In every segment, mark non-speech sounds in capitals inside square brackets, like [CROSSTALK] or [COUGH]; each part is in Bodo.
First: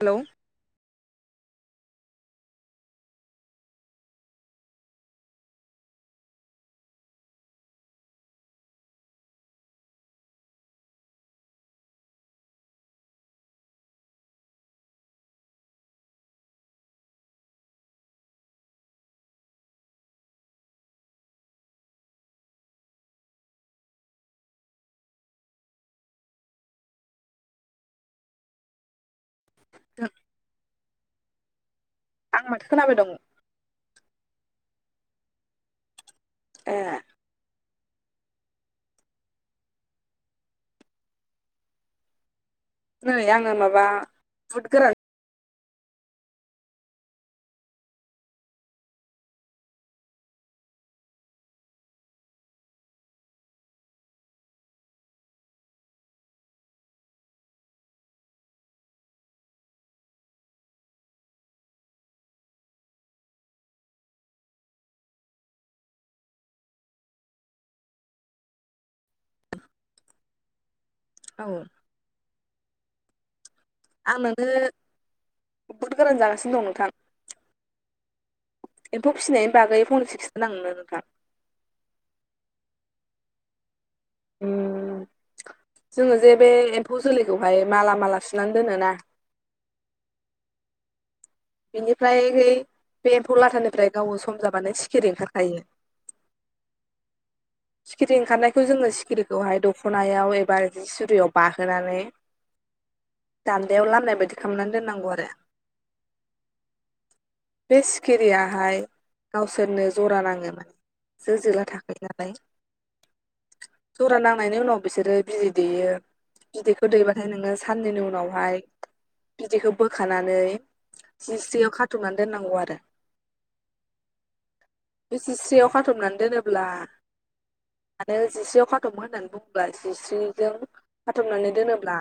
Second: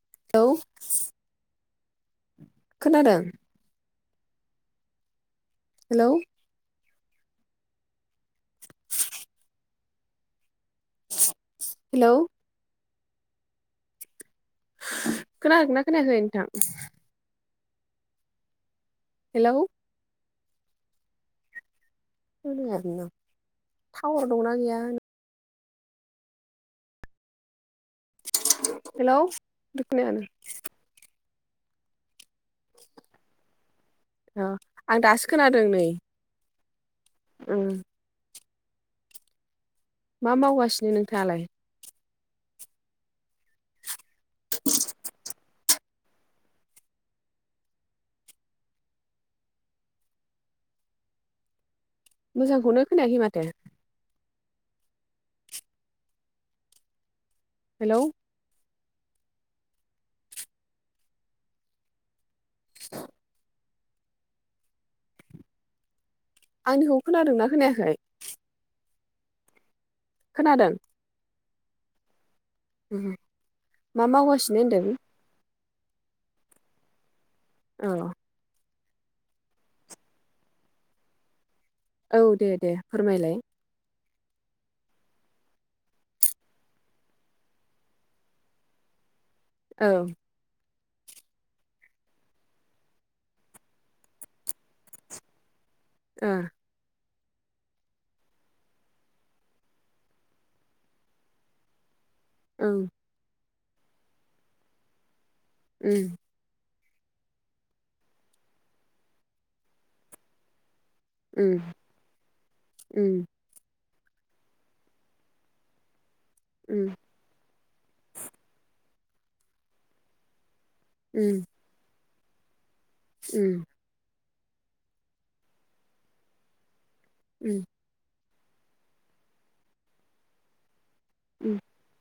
हेलौ हेलौ खोनादों? हेलौ हेलौ खोनादोंना खोनायाखै नोंथां? हेलौ खोनायानो थां टावार दंना गैया हेलौ खोनायानो आं माथो खोनाबाय दं। आं दासो खोनादों नै ए उम मा मावगासिनो नोंथाङालाय? नै आङो माबा बुद गोरान मोजांखौनो खोनायाखै माथो हेलौ [INAUDIBLE] आंनिखौ खोनादोंना खोनायाखै? खोनादों औ [UNINTELLIGIBLE] मा आं नानो मावगासिनो होनदों बुद गोरान जागासिनो दं नोंथां औ एम्फौ फिनायनि बागै फंनैसो [UNINTELLIGIBLE] नोंथां औ दे दे फोरमायलाय उम जोङो जे बे एम्फौ जोलैखौहाय माला माला सुनानै दोनोना औ बिनिफ्राय बे एम्फौ लाथानिफ्राय गावो सम जाबानो सिखिरि ओंखार खायो। ओ सिखिरि ओंखारनायखौ जोङो सिखिरिखौहाय दख नायाव एबा बिदिनो सुरियाव बाहोनानै औ दान्दायाव लामनाय बायदि खालामनानै दोननांगौ आरो उम बे सिखिरियाहाय गावसोरनो जरा नाङो। जो उम जोला थाखायो नालाय उम जरा नांनायनि उनाव बिसोरो बिदै दैयो बिदैखौ उम दैबा [UNINTELLIGIBLE] नोङो साननैनि उनावहाय बिदैखौ बोखानानै उम जिसरियाव खा थुमना दोननांगौ आरो उम बे जिस्रियाव खाथबनानै दोनोब्ला उम आरो जिसेयाव खाथब होननानै बुङोब्ला [UNINTELLIGIBLE] उम खाथबनानै दोनोब्ला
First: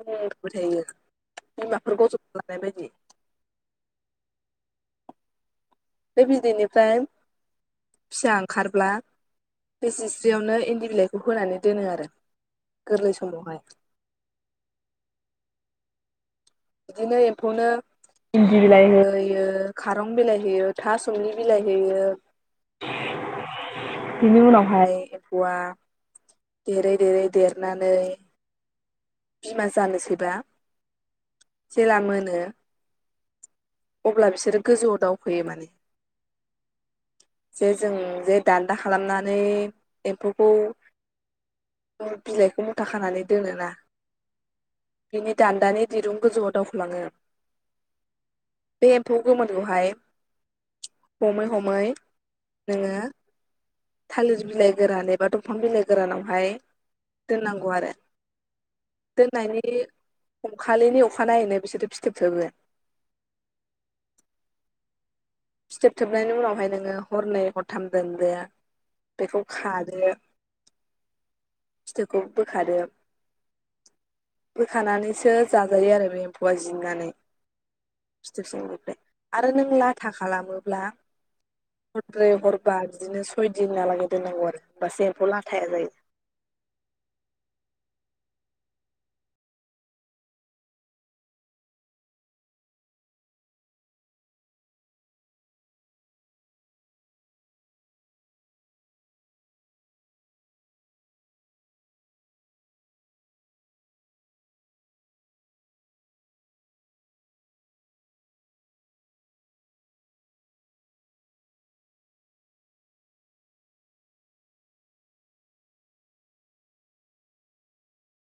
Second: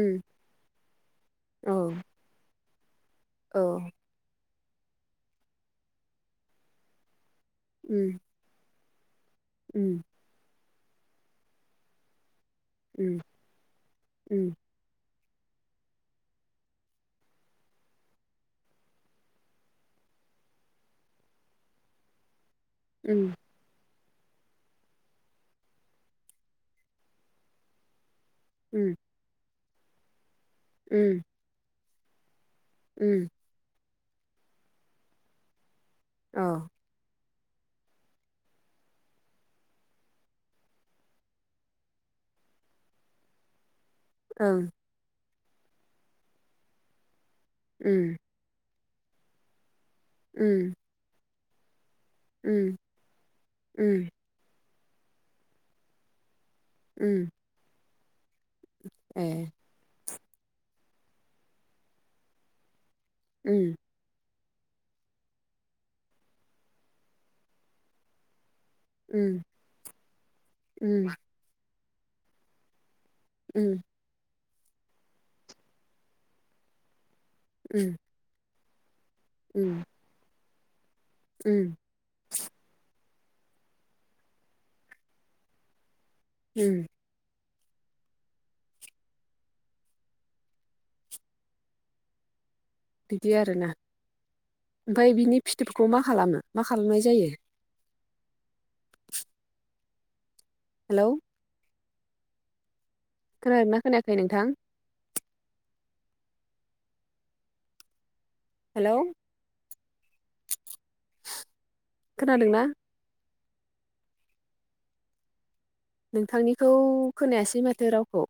उम [UNINTELLIGIBLE] थायो औ बिमाफोर गजब लानाय बायदि। औ बे बिदैनिफ्राय उम फिसा ओंखारब्ला उम बेसिस जियावनो इन्दि बिलाइखौ होनानै दोनो आरो गोरलै उम समावहाय उम बिदिनो एम्फौनो इन्दि बिलाइ हैयो खारं बिलाइ होयो थासमलि बिलाइ हैयो। उम बिनि उनावहाय एम्फौआ देरै देरै देरनानै उम बिमा जानोसैबा उम जेला मोनो उम अब्ला बिसोरो गोजौआव दावफैयो माने। औ जे जों जे दान्दा खालामनानै एम्फौखौ बिलाइखौ मुथा खानानै दोनोना? ओं बिनि दान्दानि दिरुं गोजौआव दावखो लांङो। उम बे एम्फौ गोमोनखौहाय उम हमै हमै उम नोंङो उम थालिर बिलाइ गोरान एबा दंफां बिलाइ गोरानावहाय उम होनांगौ आरो ए दोननायनि हमखालिनि अखानायैनो बिसोरो फिथोब थोबो। उम फिथोबथोबनायनि उनावहाय नोङो हरनै हरथाम दोनदो। उम बेखौ खाग्रो उम फिथोबखौ बोखादो। उम बोखानानैसो जाजायो आरो बे एम्फौआ जिननानै उम फिथोब सिंनिफ्राय आरो नों उम लाथा खालामोब्ला उम हरब्रै हरबा बिदिनो सयदिनालागै दोननांगौ आरो होमबासो एम्फौ लाथाया जायो। उम बिदि आरोना ओमफाय बिनि फिथोबफोरखौ मा खालामो मा खालामनाय जायो? हेलौ खोनादो ना खोनायाखै नोंथां? हेलौ खोनादोंना? नोंथांनिखौ खोनायासै माथो रावखौ